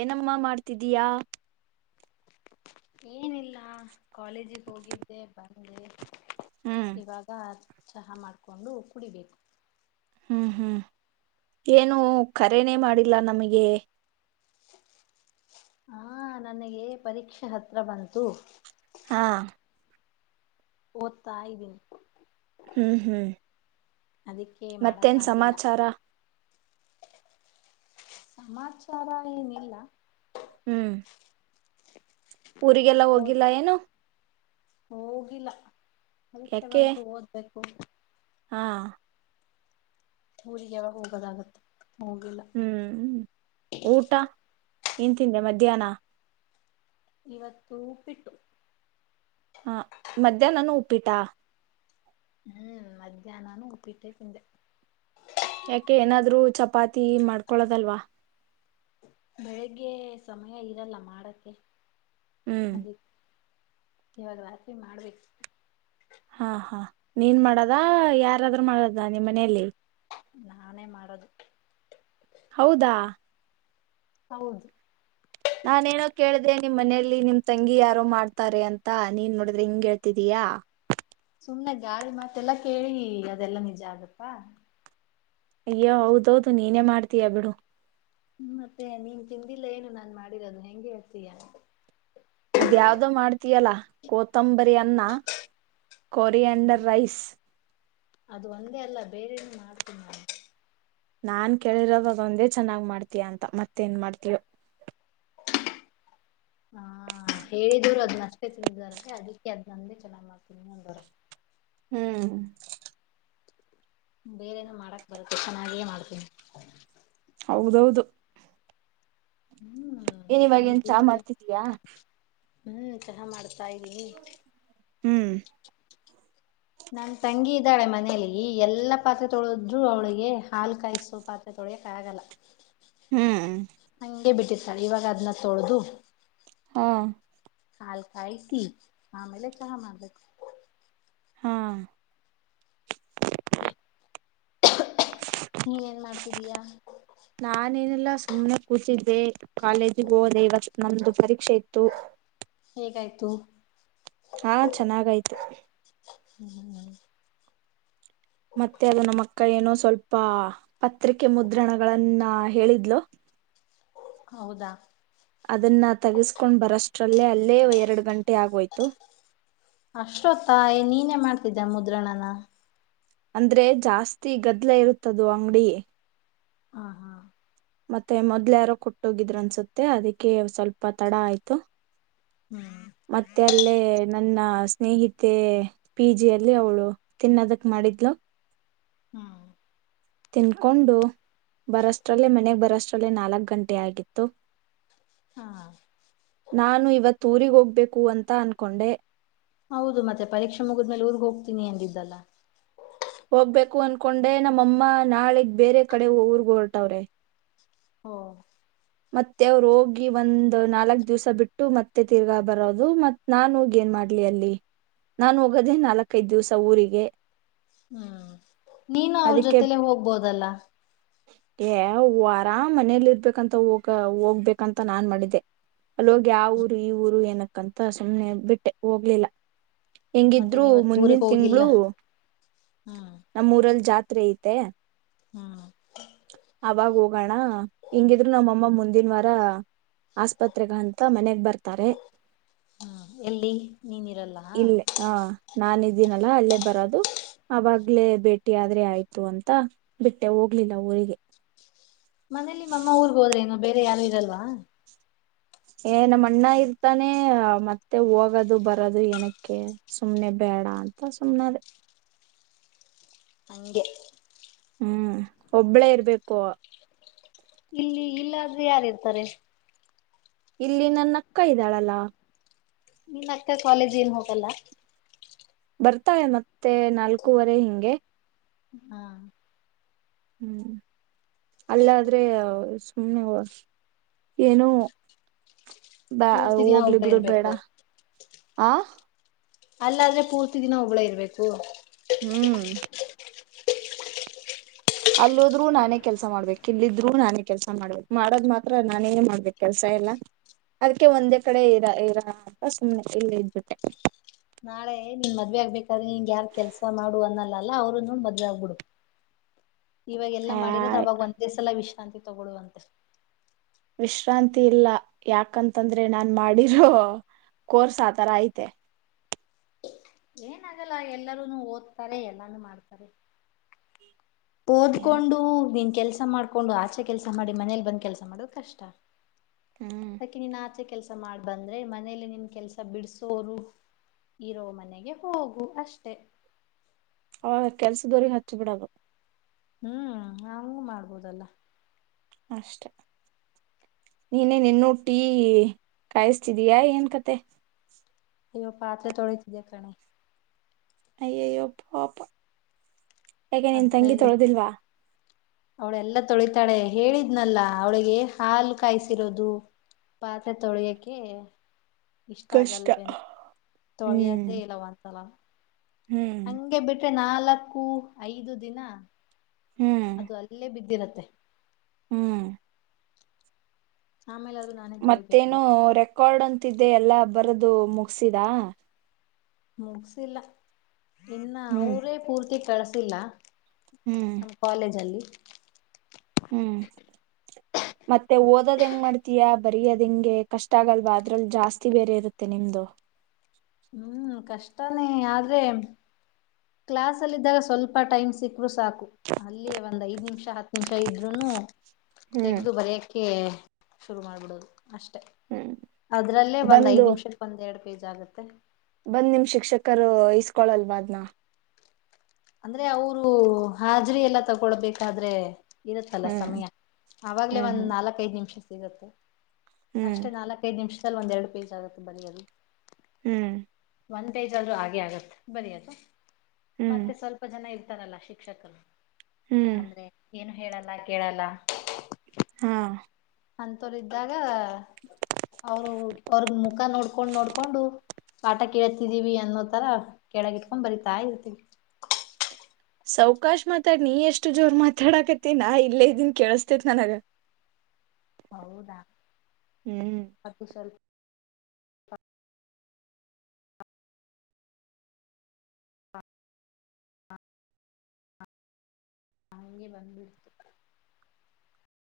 ಏನಮ್ಮ ಮಾಡ್ತಿದ್ದೀಯಾ. ಏನಿಲ್ಲ, ಕಾಲೇಜಿಗೆ ಹೋಗಿದ್ದೆ ಬಂದೆ. ಹ್ಮ್ ಇವಾಗ. ಚಹಾ ಮಾಡ್ಕೊಂಡು ಕುಡಿಬೇಕು. ಹ್ಮ್ ಹ್ಮ್ ಏನು ಕರೆೇನೇ ಮಾಡಿಲ್ಲ ನಮಗೆ. ಹಾ ನನಗೆ ಪರೀಕ್ಷೆ ಹತ್ರ ಬಂತು. ಹಾ. ಓದ್ತಾ ಇದೀನಿ. ಹ್ಮ್ ಹ್ಮ್. ಅದಕ್ಕೆ ಮತ್ತೇನ್ ಮಾಡಕ್ಕಾಗಿಲ್ಲ ಸಮಾಚಾರ. ಸಮಾಚಾರ ಏನಿಲ್ಲ. ಹ್ಮ್. ಊರಿಗೆಲ್ಲ ಓದ್ ಹೋಗಿಲ್ಲ ಏನು. ಹೋಗಿಲ್ಲ. ಪರೀಕ್ಷೆ ಯಾಕೆ ಬಂತೂ ಓದ್ಬೇಕ್ [inaudible] ಹಾ. ಊರಿಗೆ ಯಾವಾಗ ಹೋಗದಾಗುತ್ತೆ. ಹ್ಮ್ ಊಟ. ಏನ್ ತಿಂದೆ ಮಧ್ಯಾಹ್ನ. ಇವತ್ತು ಉಪ್ಪಿಟ್ಟು. ಹಾ ಮಧ್ಯಾಹ್ನನು ಉಪ್ಪಿಟ್ಟಾ. ಹ್ಮ್ ಮಧ್ಯಾಹ್ನಾನು ಉಪ್ಪಿಟ್ಟೆ ತಿಂದೆ. ಯಾಕೆ ಏನಾದ್ರೂ ಚಪಾತಿ ಮಾಡ್ಕೊಳದಲ್ವಾ. ಬೆಳಿಗ್ಗೆ ಸಮಯ ಇರಲ್ಲ ಮಾಡಕ್ಕೆ. ಹ್ಮ್. ಇವಾಗ್ ರಾತ್ರಿ ಮಾಡ್ಬೇಕ್. ಹಾ ಹಾ ನೀನ್ ಮಾಡಾದಾ ಯಾರಾದ್ರೂ ಮಾಡದಾ ನಿಮ್ ಮನೆಯಲ್ಲಿ. ನಾನೇ ಮಾಡೋದು. ಹೌದಾ. ಹೌದು. ನಾನೇನೋ ಕೇಳ್ದೆ ನಿಮ್ ಮನೆಯಲ್ಲಿ ನಿಮ್ ತಂಗಿ ಯಾರೋ ಮಾಡ್ತಾರೆ ಅಂತ ನೀನ್ ನೋಡಿದ್ರೆ ಹಿಂಗ್ ಹೇಳ್ತಿದೀಯಾ. ಸುಮ್ನೆ ಗಾಳಿ ಮಾತೆಲ್ಲ ಕೇಳಿ ಅದೆಲ್ಲಾ ನಿಜ ಆಗತ್ತಾ. ಅಯ್ಯೋ ಹೌದೌದು ನೀನೇ ಮಾಡ್ತೀಯ ಬಿಡು. ಹ್ಮ ಮತ್ತೆ ನೀನ್ ತಿಂದಿಲ್ಲ ಏನು ನಾನ್ ಮಾಡಿರೋದು ಹೆಂಗೆ ಹೇಳ್ತೀಯಾ. ಅದ್ಯಾವ್ದೋ ಮಾಡ್ತೀಯಲ್ಲಾ ಕೋತಂಬರಿ ಅನ್ನ ಕೊರಿಯಂಡರ್ ರೈಸ್. ಅದು ಒಂದೇ ಅಲ್ಲ ಬೇರೆನು ಮಾಡ್ತೀನಿ ನಾನು. ನಾನ್ ಕೇಳಿರೋದ್ ಅದೊಂದೇ ಚೆನ್ನಾಗ್ ಮಾಡ್ತಿಯ ಅಂತ ಮತ್ತೇನ್ ಮಾಡ್ತಿಯೋ. ಹಾ ಹೇಳಿದೋರ್ ಅದ್ನಷ್ಟೇ ತಿಂದಿದಾರಂತೆ ಅದಕ್ಕೆ ಅದ್ ನೊಂದೆ ಚೆನ್ನಾಗಿ ಮಾಡ್ತೀನಿ ಅಂದವ್ರೆ. ಹ್ಮ್. ಬೇರೆೇನು ಮಾಡಕ್ ಬರುತ್ತೆ ಚೆನ್ನಾಗಿಯೇ ಮಾಡ್ತೀನಿ. ಹೌದೌದು. ಹ್ಮ್ ಏನ್ ಇವಾಗ ನೀನ್ ಏನ್ ಚಾ ತಿಂದಿಲ್ಲ ಮಾಡ್ತಿದೀಯಾ. ಹ್ಮ್ ಚಹಾ ಮಾಡ್ ತಾ ಇಲ್ಲಿ. ಹ್ಮ್ ನನ್ ತಂಗಿ ಇದಾಳೆ ಮನೇಲಿ ಎಲ್ಲಾ ಪಾತ್ರೆ ತೊಳದ್ರು ಅವಳಿಗೆ ಹಾಲು ಕಾಯಸೋ ಪಾತ್ರೆ ತೊಳಿಯಕ ಆಗಲ್ಲ. ಹ್ಮ್ ಹಂಗೆ ಬಿಟ್ಟಿರ್ ಇವಾಗ ಅದ್ನ ತೊಳ್ದು. ಹಾ. ಹಾಲ್ ಕಾಯಿಸಿ ಆಮೇಲೆ ಚಹಾ ಮಾಡ್ಬೇಕು. ಹಾ. [inaudible] ನೀನೇನ್ ಮಾಡ್ತಿದ್ದೀಯಾ. ನಾನೇನಿಲ್ಲ ಸುಮ್ನೆ ಕೂತಿದ್ದೆ ಕಾಲೇಜಿಗ್ ಹೋದೆ ಇವಾ ನಮ್ದು ಪರೀಕ್ಷೆ ಇತ್ತು. ಹೇಗಾಯ್ತು. ಹಾ ಚೆನ್ನಾಗಾಯ್ತು. [inaudible] ಮತ್ತೆ ಅದು ನಮ್ಮಕ್ಕ ಏನೋ ಸ್ವಲ್ಪ ಪತ್ರಿಕೆ ಮುದ್ರಣಗಳನ್ನ ಹೇಳಿದ್ಲು. ಹೌದಾ? ಅದನ್ನ ತಗಸ್ಕೊಂಡ್ ಬರಷ್ಟ್ರಲ್ಲೇ ಅಲ್ಲೇ ಎರಡು ಗಂಟೆ ಆಗೋಯ್ತು. ಅಷ್ಟೊತ್ತ, ನೀನೇ ಮಾಡ್ತಿದ್ದ ಮುದ್ರಣನ? ಅಂದ್ರೆ ಜಾಸ್ತಿ ಗದ್ಲ ಇರುತ್ತದು ಅಂಗಡಿ. ಹಾ ಹಾ ಮತ್ತೆ ಮೊದ್ಲ್ ಯಾರೋ ಕೊಟ್ಟೋಗಿದ್ರಂನ್ಸುತ್ತೆ ಅದಕ್ಕೆ ಸ್ವಲ್ಪ ತಡ ಆಯ್ತು. ಹ್ಮ್ ಮತ್ತೆ ಅಲ್ಲೇ ನನ್ನ ಸ್ನೇಹಿತೆ ಪಿ ಜಿಯಲ್ಲಿ ಅವಳು ತಿನ್ನೊದಕ್ ಮಾಡಿದ್ಲು. ಹ್ಮ ತಿನ್ಕೊಂಡು ಬರಷ್ಟ್ರಲ್ಲೇ ಮನೆಗೆ ಬರೋಷ್ಟ್ರಲ್ಲೇ ನಾಲಕ್ ಗಂಟೆ ಆಗಿತ್ತು. ಹಾ ನಾನು ಇವತ್ತು ಊರಿಗ್ ಹೋಗ್ಬೇಕು ಅಂತ ಅನ್ಕೊಂಡೆ. ಹೌದು ಮತ್ತೆ ಪರೀಕ್ಷೆ ಮುಗಿದ್ಮೇಲೆ ಊರ್ಗ್ ಹೋಗ್ತೀನಿ ಅಂದಿದ್ದಲ್ಲ. ಹೋಗ್ಬೇಕು ಅನ್ಕೊಂಡೆ ನಮ್ಮಮ್ಮ ನಾಳಿಗ್ ಬೇರೆ ಕಡೆ ಊರ್ಗ್ ಹೊರ್ರ್ಟವ್ರೆ. ಓ ಮತ್ತೆ ಅವ್ರು ಹೋಗಿ ಒಂದ್ ನಾಲ್ಕ್ ದಿವ್ಸ ಬಿಟ್ಟು ಮತ್ತೆ ತಿರ್ಗ ಬರೊದು ಮತ್ ನಾನ್ ಹೋಗಿ ಏನ್ ಮಾಡ್ಲಿ ಅಲ್ಲಿ ನಾನ್ ಹೋಗದೇ ನಾಲ್ಕೖದ್ ದಿವ್ಸ ಊರಿಗೆ. ಹ್ಮ್ ನೀನು ಅವ್ರ್ ಅದಕ್ಕೆ ಜೊತೆಲೆೇ ಹೋಗ್ಬೋದಲ್ಲ. ಏ ಎ ಅರಾಮ್ ಮನೆಲ್ ಇರ್ಬೇಕು ಅಂತ ಹೋಗ ಹೋಗ್ಬೇಕಂತ ನಾನ್ ಮಾಡಿದ್ದೆ ಅಲ್ಲಿ ಹೋಗಿ ಆ ಊರು ಈ ಊರು ಏನಕ್ಕಂತ ಸುಮ್ನೆ ಬಿಟ್ಟೆ ಹೋಗ್ಲಿಲ್ಲ. ಮತ್ತೆ ಹೆಂಗಿದ್ರು ನೀವತ್ ಊರಿಗೆ ಹೋಗಿಲ್ಲ ಮುಂದಿನ್ತಿಂಗಳು ಹ್ಮ್ ನಮ್ಮೂರ ಜಾತ್ರೆ ಐತೆ. ಹ್ಮ್ ಅವಾಗ ಹೋಗೋಣ ಹೆಂಗಿದ್ರು ನಮ್ಮಮ್ಮ ಮುಂದಿನ್ವಾರ ಆಸ್ಪತ್ರೆಗಂತ ಮನೇಗ್ಬರ್ ತ್ತಾರೆ ಹ್ಮ್ ಎಲ್ಲಿ ನೀನ್ ಇರಲ್ಲ ಇಲ್ಲಿ ಹ ನಾನಿ ದಿನಲ್ಲ ಅಲ್ಲೇ ಬರದು ಆವಾಗ್ಲೇ ಭೇಟಿ ಆದ್ರೆ ಆಯ್ತು ಅಂತ ಬಿಟ್ಟೆ ಹೋಗ್ಲಿ ನ ಊರಿಗೆ ಮನೇಲಿ ಮಮ್ಮ ಊರ್ಗ್ ಹೋದ್ರೆ ಏನು ಬೇರೆ ಯಾರು ಇರಲ್ವಾ? ಏ ನಮ್ಮಣ್ಣ ಇರ್ತಾನೆ ಮತ್ತೆ ಹೋಗೋದು ಬರದು ಏನಕ್ಕೆ ಸುಮ್ನೆ ಬೇಡ ಅಂತ ಸುಮ್ನಾದೆ. ಹಂಗೆ. ಹ್ಮ್ ಒಬ್ಬಳೇ ಇರ್ಬೇಕು. ಇಲ್ಲಿ ಇಲ್ಲಾದ್ರೆ ಯಾರ್ ಇರ್ತಾರೆ? ಇಲ್ಲಿ ನನ್ನಕ್ಕ ಇದ್ದಾಳಲ್ಲ. ನೀನ್ ಆಕ್ಕ ಕಾಲೇಜ್ಗ್ ಏನ್ ಹೋಗಲ್ಲ. ಬರ್ತಾಳೆ ಮತ್ತೆ ನಾಲ್ಕೂವರೆ ಹಿಂಗೆ. ಹಾ ಹ್ಮ್ ಅಲ್ಲಾದ್ರೆ ಸುಮ್ನೆವು ಏನು ಬಾ ಪೂರ್ತಿ ದಿನ ಹೋಗ್ಲಿ ಒಬ್ಳೇ ಬಿಡು ಬೇಡ ಇರ್ಬೇಕು ಆ. ಅಲ್ಲಾದ್ರೆ ಪೂರ್ತಿ ದಿನ ಒಬ್ಳೆ ಇರ್ಬೇಕು. ಹ್ಮ್. ಅಲ್ಲೋದ್ರೂ ನಾನೇ ಕೆಲ್ಸ ಮಾಡ್ಬೇಕು ಇಲ್ಲಿದ್ರೂ ನಾನೇ ಕೆಲ್ಸ ಮಾಡ್ಬೇಕು ಮಾಡದ್ ಮಾತ್ರ ನಾನೇ ಮಾಡ್ಬೇಕು ಕೆಲ್ಸ ಎಲ್ಲ ಅದಕ್ಕೆ ಒಂದೇ ಕಡೆ ಇರ ಇರ ಅಂತ ಸುಮ್ನೆ ಇಲ್ಲೆ ಇದ್ಬಿಟ್ಟೆ. ನಾಳೆ ನೀನ್ ಮದ್ವೆ ಆಗ್ಬೇಕಾದ್ರೆ ನಿಂಗ ಯಾರ್ ಕೆಲ್ಸ ಮಾಡು ಅನ್ನಲ್ಲಲ್ಲ ಅವರು ನೋಡ್ ಮದ್ವೆ ಆಗ್ಬಿಡು. ಇವಾಗೆಲ್ಲ ಆ ಮಾಡಿರೋದು ಅವಾಗ ಒಂದೇ ಸಲ ವಿಶ್. ಆಂತಿ ತಗೊಳ್ಳುವಂತೆ. ವಿಶ್ರಾಂತಿ ಇಲ್ಲ ಯಾಕಂತಂದ್ರೆ ನಾನ್ ಮಾಡಿರೋ ಕೋರ್ಸ್ ಆತರ ಐತೆ. ಏನಾಗಲ್ಲ ಎಲ್ಲಾರೂನು ಓದ್ತಾರೆ ಎಲ್ಲಾನೂ ಮಾಡ್ತಾರೆ. ಏನೋ ಓದ್ಕೊಂಡು ನಿನ್ ಕೆಲ್ಸ್. ಕೆಲಸ ಮಾಡ್ಕೊಂಡು ಆಚೆ ಕೆಲಸ ಮಾಡಿ ಮನೇಲಿ ಬಂದ್ ಕೆಲಸ ಮಾಡೋದು ಕಷ್ಟ. ಹ್ಮ್ ಅದಕ್ಕೆ ನೀನ್ ಆಚೆ ಕೆಲ್ಸ. ಮಾಡ್ ಬಂದ್ರೆ ಮನೇಲಿ ನಿಮ್ ಕೆಲಸ ಬಿಡಸೋರು ಇರೋ ಮನೆಗೆ ಹೋಗು ಅಷ್ಟೆ. ಅವಾಗ ಕೆಲ್ಸದೊರಿಗೆ ಹಚ್ಚಬಿಡದು. ಹ್ಮ್ ಹಂಗು ಮಾಡ್ಬೋದಲ್ಲ. ಅಷ್ಟೇ ನೀನೇನಿನ್ನುೂ ಟೀ ಕಾಯಿಸ್ತಿದೀಯಾ ಏನ್ ಕತೆ. ಅಯ್ಯೋ ಪಾತ್ರೆ ತೊಳತಿದೆ ಕಣೆ. ಅಯ್ಯಯ್ಯೋ ಪಾಪ. ಯಾಕೆ ನೀನ್ ತಂಗಿ ತೊಳದಿಲ್ವಾ. ಅವಳೆಲ್ಲ ತೊಳಿತಾಳೆ ಹೇಳಿದ್ನಲ್ಲ ಅವಳಿಗೆ ಹಾಲು ಕಾಯಿಸಿರೋದು ಪಾತ್ರೆ ತೊಳಿಯಕೆ. ಇಷ್ಟ ಕಷ್ಟ ಆಗಲ್ವೇನು ಹ್ಮ್ ತೊಳಿಯದೇ ಇಲ್ಲ ಒಂದ್ಸಲನು. ಹ್ಮ್ ಹಂಗೆ ಬಿಟ್. ತ್ತೆ ನಾಲಕ್ಕು ಐದು ದಿನ. ಹ್ಮ್ ಅದು ಅಲ್ಲೇ ಬಿದ್ದಿರತ್. ತ್ತೆ. ಹ್ಮ್. ಆಮೇಲ. ಮತ್ತೇನೋ ರೆಕಾರ್ಡ್ ಅಂತ್. ತಿದ್ದೆ ಎಲ್ಲಾ ಬರದು ಮುಗಸಿದ. ಮುಗ್ಸಿಲ್ಲ. ಇನ್ನಾ ಹ್ಮ್ ಅವ್ರೇ ಪೂರ್ತಿ. ಕಳಸಿಲ್ಲ. ಹ್ಮ್ ನಮ್ಮ ಕಾಲೇಜ್ ಅಲ್ಲಿ. ಹ್ಮ್. ಮತ್ತೆ ಓದೋದ್ ಹೆಂಗ ಮಾಡ್ತಯಾ. ಬರಿ ಅದೆಂಗೆ ಕಷ್ಟ ಆಗಲ್ವಾ ಅದ್ರಲ್ ಜಾಸ್ತಿ ಬೇರೆ ಇರುತ್ತೆ ನಿಮ್ದು. ಹ್ಮ್ ಕಷ್ಟನೇ ಆದ್ರೆ. ಕ್ಲಾಸ್ ಅಲ್ಲಿದ್ದಾಗ ಸ್ವಲ್ಪ ಟೈಮ್ ಸಿಕ್ರು ಸಾಕು ಅಲ್ಲಿ ಒಂದ್ ಐದ್ ನಿಮಿಷ ಹತ್ತು ನಿಮಿಷ ಇದ್ರುನೂ. ಹ್ಮ್ ತೆಗ್ದು ಬರಯಕ್ಕೆ. ಶುರು ಮಾಡ್ಬಿಡೋದು. ಅಷ್ಟೆ ಹ್ಮ್ ಅದ್ರಲ್ಲೇ ಒಂದ ಐದು ಬಂದು ನಿಮಿಷಕ್ಕೆ ಒಂದೆರಡು ಪೇಜ್ ಆಗತ್ತೆ. ಕೊಳಲ್ವಾ ಅದ್ನಾ. ಅಂದ್ರೆ ಅವ್ರು ಹಾಜರಿ ಎಲ್ಲ ತಗೊಳ್ಬೇಕಾದ್ರೆ. ಇರುತ್ತಲ್ಲ ಹ್ಮ್ ಸಮಯ ಅವಾಗ್ಲೇ ಹ್ಮ್ ಒಂದ್ ಹ್ಮ್ ನಾಲ್ಕೈದು ನಿಮಿಷ. ಸಿಗತ್ತೆ. ಹ್ಮ್ ಅಷ್ಟೇ ನಾಲ್ಕೈದ್ ನಿಮಿಷ್ ದಲ್ ಒಂದ್ ಎರಡ್ ಪೇಜ್ ಆಗತ್ತ್ ಬರಿಯೋದು. ಹ್ಮ. ಒಂದ್ ಪೇಜ್ ಅದ್ರೂ ಆಗೆ ಆಗತ್ತೆ ಬರಿಯೋದು. ಹ್ಮ. ಮತ್ತೆ ಸ್ವಲ್ಪ ಜನ ಇರ್ತಾರಲ್ಲ ಶಿಕ್ಷಕರು. ಹ್ಮ್ ಅಂದ್ರೆ ಏನ್ ಹೇಳಲ್ಲ ಕೇಳಲ್ಲ. ಹಾ. ಅಂತವರು ಇದ್ದಾಗ ಅವರು ಅವ್ರ ಮುಖ ನೋಡ್ಕೊಂಡ್ ನೋಡ್ಕೊಂಡು ಪಾಟ ಕೇಳತಿದೀವಿ ಅನ್ನೋ ತರ ಕೆಳಗ ಇಟ್ಕೊಂಡ್ ಬರಿತಾ ಇರ್ತೀವಿ. ಸೌಕಾಶ್ ಮಾತಾಡ್ ನೀ ಎಷ್ಟು ಜೋರ್ ಮಾತಾಡಾಕತ್ತಿ ನಾ ಇಲ್ಲೇ ಇದ್ದೀನ್ ಕೇಳಸ್ತೇತ್ ನನಗ. ಹೌದಾ ಹ್ಮ್ ಅದು ಸ್ವಲ್ಪ್. [inaudible] ಹಂಗೆ ಬಂದ್ಬಿಡ್ತು.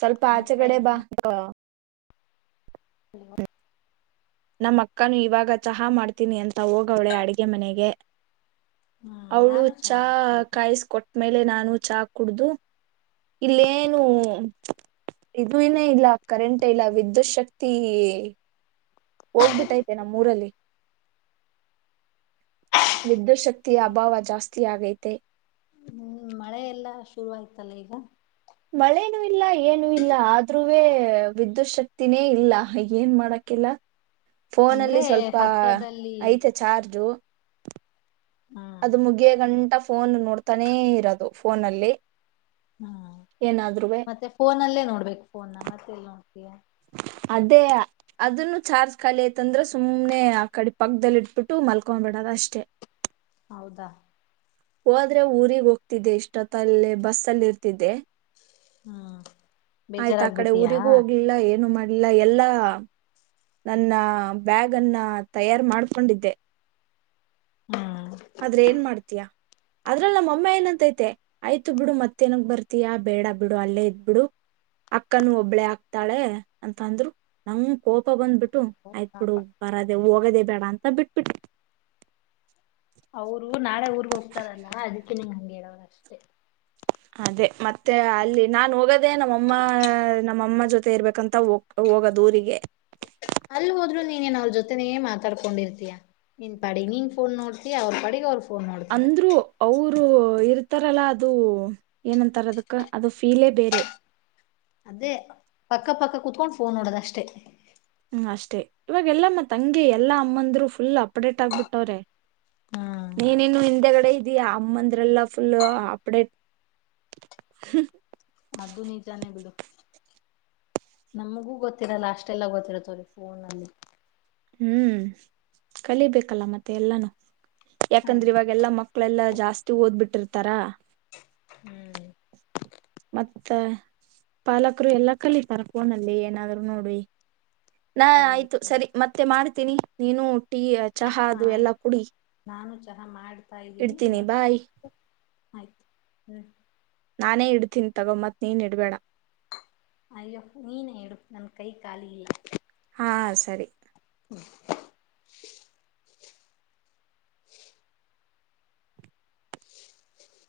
ಸ್ವಲ್ಪ ಆಚೆ ಮತ್ತೆ ಕಡೆ ಏನ್ ಬಾ. ಸಮ [inaudible] ನಮ್ಮ ಅಕ್ಕಾನು ಇವಾಗ ಚಹಾ ಮಾಡ್ತೀನಿ ಅಂತ ಹೋಗವ್ಳೆ ಅಡುಗೆ ಮನೆಗೆ. ಹ್ಮ್ ಅವ್ಳು ನಾನು ಚಾ ಮಾಡ್ತಿದ್ದೀನಿ ಕಾಯಿಸ್ಕೊಟ್ಟ್ಮೇಲೆ ನಾ ನು ಚಾ ಕುಡ್ದು ಇಲ್ಲೇನು ಇದುನೇ ಇಲ್ಲ ಕರೆಂಟ್ ಇಲ್ಲ ವಿದ್ಯುತ್ ಶಕ್ತಿ. ಹೋಗ್ಬಿಟ್ಟೈತೆ ಇಲ್ಲ ನಮ್ಮೂರಲ್ಲಿ. ವಿದ್ಯುತ್ ಶ ಕ್ತಿ ಅಭಾವ ಜಾಸ್ತಿ ಆಗೈ ತೆ. ಹ್ಮ್ ಮಳೆ ಎಲ್ಲಾ ಶುರುವಾಯ್ತಲ್ಲ ಈಗ. ಮಳೇನೂ ಇಲ್ಲ ಏನೂ ಇಲ್ಲ ಆದ್ರೂವೇ ವಿದ್ಯುತ್ ಶಕ್ತಿನೇ ಇಲ್ಲ ಏನ್ ಮಾಡಕಿಲ್ಲ. ಅಂದ್ರೆ ಫೋನಲ್ಲಿ ಸ್ವಲ್ಪ ಹತ್ರದಲ್ಲಿ ಐತೆ ಚಾರ್ಜು. ಹ್ಮ್ ಅದು ಮುಗಿಯಗಂಟ ಫೋನ್ ನೋಡ್ತಾನೇ ಇರೋದು ಫೋನಲ್ಲಿ. ಹ್ಮ ಏನಾದ್ರುವೆ ಮತ್ತೆ ಫೋನಲ್ಲೇ ನೋಡ್ಬೇಕು ಫೋನಾ ಮತ್ತೆಲ್ಲಿ ನೋಡ್ ತಿಯ ಅದೇಯ ಅದನ್ನು ಚಾರ್ಜ್ ಖಾಲಿ ಐತಂದ್ರೆ ಸುಮ್ಮ್ನೆ ಆ ಕಡೆ ಪಕ್ಕದಲ್ಲಿ ಇಟ್ಬಿಟ್ಟು ಮಲಕೊಂಬಿಡದ್ ಅಷ್ಟೆ. ಹೌದಾ ಹೋದ್ರೆ ಊರಿಗ್ ಹೋಗ್ತಿದ್ದೆ ಇಷ್ಟೊತ್ತಲ್ಲೇ ಬಸ್ ಅಲ್ಲಿ ಇರ್ತಿದ್ದೆ. ಹ್ಮ್ ಆಯ್ತ್ ಆ ಕಡೆ ಬೇಜಾರಾಗ್ಬಿಟ್ಟಿಯಾ ಊರಿಗೂ ಹೋಗ್ಲಿಲ್ಲ ಏನು ಮಾಡ್ ಇಲ್ಲ ಎಲ್ಲಾ ನನ್ನ ಬ್ಯಾಗನ್ನ ತಯಾರ್ ಮಾಡ್ಕೊಂಡಿದ್ದೆ. ಹ್ಮ್ ಆದ್ರ ಏನ್ ಮಾಡ್ ತ್ಯ ಅದ್ರಲ್ ನಮ್ಮಮ್ಮ ಏನಂತೈತೆ ಆಯ್ತು ಬಿಡು ಮತ್ತೇನಿಕ್ ಬರ್ತಿಯಾ ಬೇಡ ಬಿಡು ಅಲ್ಲೇ ಇದ್ಬಿಡು ಅಕ್ಕನು ಒಬ್ಳೆ ಆಕ್ತಾಳೆ ಅಂತ ಅಂದ್ರು ನಂಗ ಕೋಪ ಬಂದ್ಬಿಟ್ಟು ಐತು ಪಾಪ ಬಿಡು ಬರ ಹೋಗದೇ ಬೇಡ ಅಂತ ಬಿಟ್ಬಿಟ್ಟು ಅವರು ನಾಳೆ ಊರ್ಗ್ ಹೋಗ್ತಾರಲ್ಲ ಅದಿಕೆ ನಿಂಗ್ ಹಂಗ್ ಹೇಳವರು ಅಷ್ಟೇ. ಅದೇ ಮತ್ತೆ ಅಲ್ಲಿ ನಾ ಹೋಗೋದೇ ನಮ್ಮಮ್ಮ ನಮ್ಮಮ್ಮ ಜೊತೆ ಇರ್ಬೇಕಂತಗ ಹೋಗದೂರಿಗೆ. ಅಲ್ಲೋಹೋದ್ರು ನೀನೆನ್ ಅವ್ರ ಜೊತೆನ ಮಾತಾಡ್ಕೊಂಡಿರ್ತೀಯ ನೀನ್ ಪಾಡಿಗ್ ನೀನ್ ಫೋನ್ ನೋಡ್ತೀಯ ಅವ್ರ ಪಡಿಗೆ ಅವ್ರ ಅಂದ್ರು ಅವ್ರು ರು ಇರ್ತಾರಲ್ಲ ಅದು ಏನಂತಾರ ಅದಕ್ಕ ಅದು ಫೀಲೇ ಬೇರೆ. ಅದೇ ಪಕ್ಕ ಪಕ್ಕ ಕುೂತ್ಕೊಂಡು ಫೋನ್ ನೋಡದ ಅಷ್ಟೇ. ಹ್ಮ್ ಅಷ್ಟೇ ಇವಾಗ ಎಲ್ಲಮ್ಮ ತಂಗಿ ಎಲ್ಲಾ ಅಮ್ಮಂದ್ರು ಫುಲ್ ಅಮ್ಮಂದ್ರು ಫುಲ್ ಅಪ್ಡೇಟ್ ಆಗ್ಬಿಟ್ಟವ್ರೆ. ಹ್ಮ್ ನೀನಿನ್ನು ಹಿಂದೆಗಡೆ ಇದೀಯ ಅಮ್ಮಂದ್ರೆಲ್ಲಾ ಫುಲ್ ಅಪ್ಡೇಟ್ ಅದು ನಿಜಾನೇ ಬಿಡು, ನಮಗೂ ಗೊತ್ತಿರಲ್ಲ ಅಷ್ಟೆಲ್ಲ ಗೊತ್ತಿರತ್ ಅವ್ರಿಗ್ ಫೋನಲ್ಲಿ. ಹ್ಮ್ ಕಲಿಬೇಕಲ್ಲ ಮತ್ತೆ ಎಲ್ಲಾನು. ಯಾಕಂದ್ರೆ ಅಯ್ಯೋ ಇವಾಗೆಲ್ಲಾ ಮಕ್ಕಳೆಲ್ಲಾ ಜಾಸ್ ಸ್ತಿ ಓದ್ಬಿಟ್ಟಿರ್ತಾರ. ಹ್ಮ್ ಮತ್ತ ಪಾಲಕ್ರು ಎಲ್ಲಾ ಕಲಿತಾರ ಫೋನಲ್ಲಿ ಏನಾದ್ರು ನೋಡಿ. ನಾ ಕಲೀಲಿ ಆಯ್ತು ಸರಿ. ಕಲೀಲಿ ಮತ್ತೆ ಮಾಡ್ತೀನಿ ನೀನು ಟೀ ಚಹಾ ಅದು ಎಲ್ಲಾ ಆಯ್ತು ಕುಡಿ ನಾನು ಚಹಾ ಮಾಡ್ತಾ ಇದ್ದೀನಿ ಇಡ್ತೀನಿ ಬಾಯ್ ಇವತ್ತು ಆಯ್ತು ಹ್ಮ್. ನಾನೇ ಇಡ್ತೀನ್ ತಗೊ ಮತ್ ನೀನ್ ಇಡ್ಬೇಡ. ಅಯ್ಯೋ ನೀನೆ ಇಡು ನನ್ ಕೈ ಖಾಲಿ ಇಲ್ಲ. ಹಾ ಸರಿ. [inaudible]